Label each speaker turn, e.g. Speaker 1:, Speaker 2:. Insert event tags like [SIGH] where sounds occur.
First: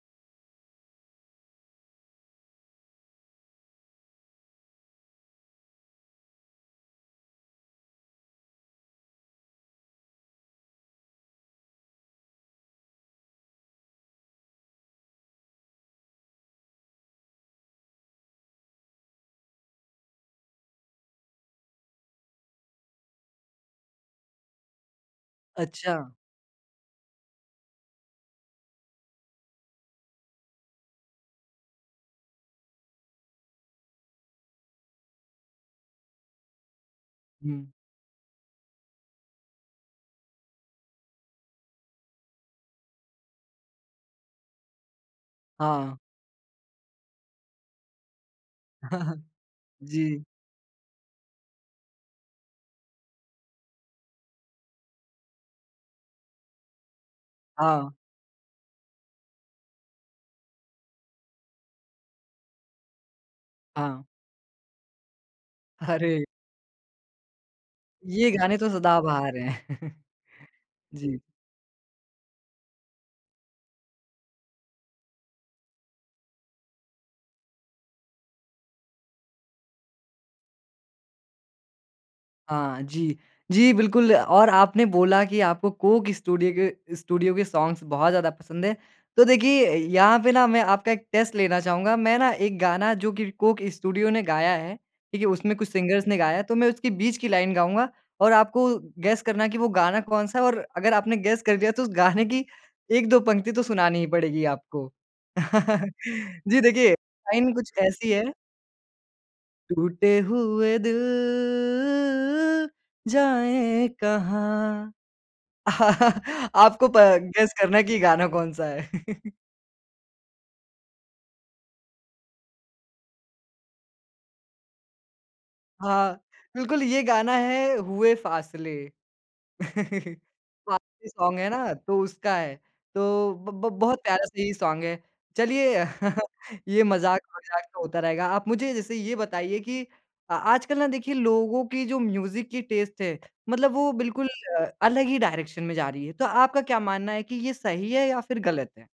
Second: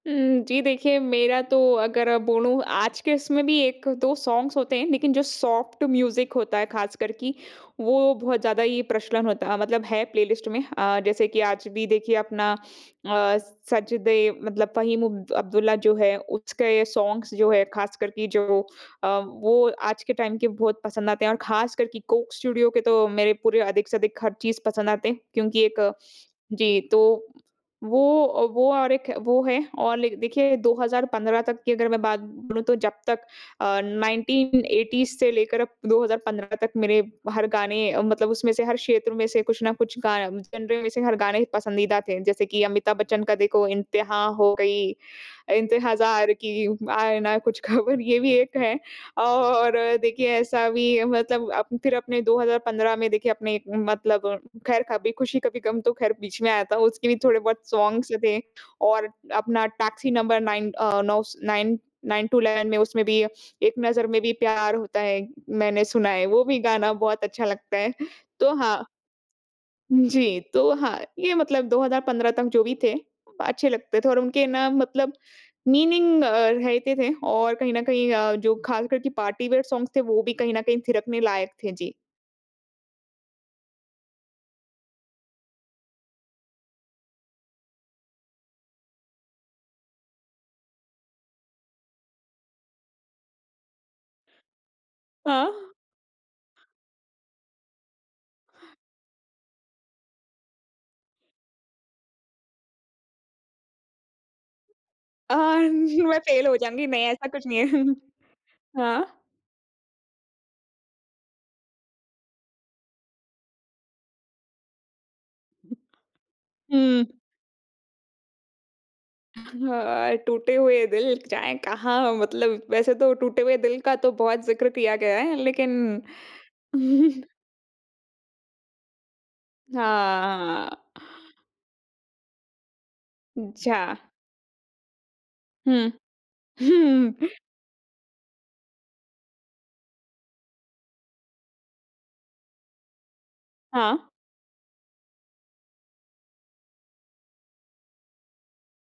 Speaker 1: उम, जी देखिए, मेरा तो अगर बोलूँ, आज के इसमें भी 1-2 सॉन्ग्स होते हैं, लेकिन जो सॉफ्ट म्यूज़िक होता है, ख़ास कर की, वो बहुत ज़्यादा ही प्रचलन होता, मतलब है प्लेलिस्ट में। अ, जैसे कि आज भी देखिए अपना अ, सजदे मतलब फ़हीम अब अब्दुल्ला जो है, उसके सॉन्ग्स जो हैं, ख़ास कर की जो अ, वो आज के टाइम के बहुत पसंद आते हैं और ख़ास कर कि कोक स्टूडिओ तो, मेरे पूरे अधिक से अधिक हर चीज़ पसंद आते हैं। क्योंकि एक
Speaker 2: अच्छा।
Speaker 1: जी, तो वो अ, वो और एक वो है और लाइक देखिए, 2015 तक की अगर मैं बात बोलूँ, तो जब तक अ, 1980s से लेकर अब 2015 तक मेरे हर
Speaker 2: हुँ।
Speaker 1: गाने अ, मतलब उसमें से हर क्षेत्र में से कुछ ना कुछ गा जेनर में से हर गाने पसंदीदा थे, जैसे कि अमिताभ बच्चन का देखो, "इंतहा हो गई
Speaker 2: हाँ।
Speaker 1: इंतज़ार की, आए ना कुछ ख़बर" ये भी एक है
Speaker 2: [CHUCKLES]
Speaker 1: और
Speaker 2: जी।
Speaker 1: देखिए, ऐसा भी मतलब अ, फिर अपने 2015 में देखिए, अपने मतलब, खैर, "कभी खुशी-कभी गम" तो खैर बीच में आया था। उसके भी थोड़े बहुत
Speaker 2: हाँ।
Speaker 1: सॉन्ग्स जो थे, और अपना टैक्सी नंबर 9 अ, नौ स नाइन 9 टू 11 में, उसमें भी, "एक
Speaker 2: हाँ।
Speaker 1: नज़र में भी प्यार होता है।" मैंने सुना
Speaker 2: अरे!
Speaker 1: है, वो भी गाना बहुत अच्छा लगता है।
Speaker 2: ये
Speaker 1: तो
Speaker 2: गाने तो
Speaker 1: हाँ
Speaker 2: सदा बहार हैं। [CHUCKLES]
Speaker 1: जी, तो हाँ,
Speaker 2: जी।
Speaker 1: ये मतलब 2015 तक जो भी थे, अच्छे लगते थे और उनके ना मतलब मीनिंग अ, रहते थे। और कहीं न कहीं अ, जो ख़ास कर की पार्टी वियर सॉन्ग्स थे, वो भी कहीं न कहीं थिरकने लायक थे। जी।
Speaker 2: हाँ, जी। जी बिल्कुल, और आपने बोला कि आपको कोक स्टूडियो के स्टूडियो के सॉन्ग्स बहुत ज़्यादा पसंद है। तो देखिए अ, यहाँ पे ना मैं आपका एक टेस्ट लेना चाहूँगा। मैं ना, एक गाना जो कि कोक स्टूडियो ने गाया है, ठीक है? उसमें
Speaker 1: हाँ।
Speaker 2: कुछ सिंगर्स ने गाया है तो मैं उसकी बीच की लाइन गाऊँगा और आपको गेस करना है कि वो गाना कौन-सा है? और अगर आपने गेस कर दिया, तो उस गाने की 1-2 पंक्ति तो सुनानी ही पड़ेगी आपको।
Speaker 1: अ,
Speaker 2: [LAUGHS]
Speaker 1: [CHUCKLES] मैं फ़ेल हो
Speaker 2: जी
Speaker 1: जाऊँगी,
Speaker 2: देखिए,
Speaker 1: नहीं, ऐसा कुछ
Speaker 2: लाइन
Speaker 1: नहीं है।
Speaker 2: कुछ
Speaker 1: [CHUCKLES]
Speaker 2: ऐसी है।
Speaker 1: हाँ।
Speaker 2: टूटे हुए दिल जाएँ कहाँ? [LAUGHS] आपको प
Speaker 1: हुँ।
Speaker 2: गेस करना कि गाना कौन-सा है। [CHUCKLES]
Speaker 1: हँ, टूटे हुए दिल जाएँ कहाँ? मतलब वैसे तो टूटे हुए दिल का तो बहुत ज़िक्र किया गया है। लेकिन
Speaker 2: हाँ, बिल्कुल ये
Speaker 1: [CHUCKLES]
Speaker 2: गाना है, "हुए फ़ासले।" [LAUGHS]
Speaker 1: हाँ, हाँ।
Speaker 2: [UNINTELLIGIBLE] सॉन्ग है ना? तो उसका है। तो ब ब
Speaker 1: अच्छा।
Speaker 2: बहुत प्यारा-सा ये सॉन्ग है। चलिए,
Speaker 1: हुँ।
Speaker 2: [LAUGHS] ये
Speaker 1: [CHUCKLES]
Speaker 2: मज़ाक-वज़ाक तो होता रहेगा। आप मुझे, जैसे ये बताइए कि अ आजकल ना देखिए, लोगों की जो म्यूज़िक की टेस्ट है, मतलब वो
Speaker 1: हाँ।
Speaker 2: बिल्कुल अ, अलग ही डायरेक्शन में जा रही है। तो आपका क्या मानना है कि ये सही है या फिर गलत है?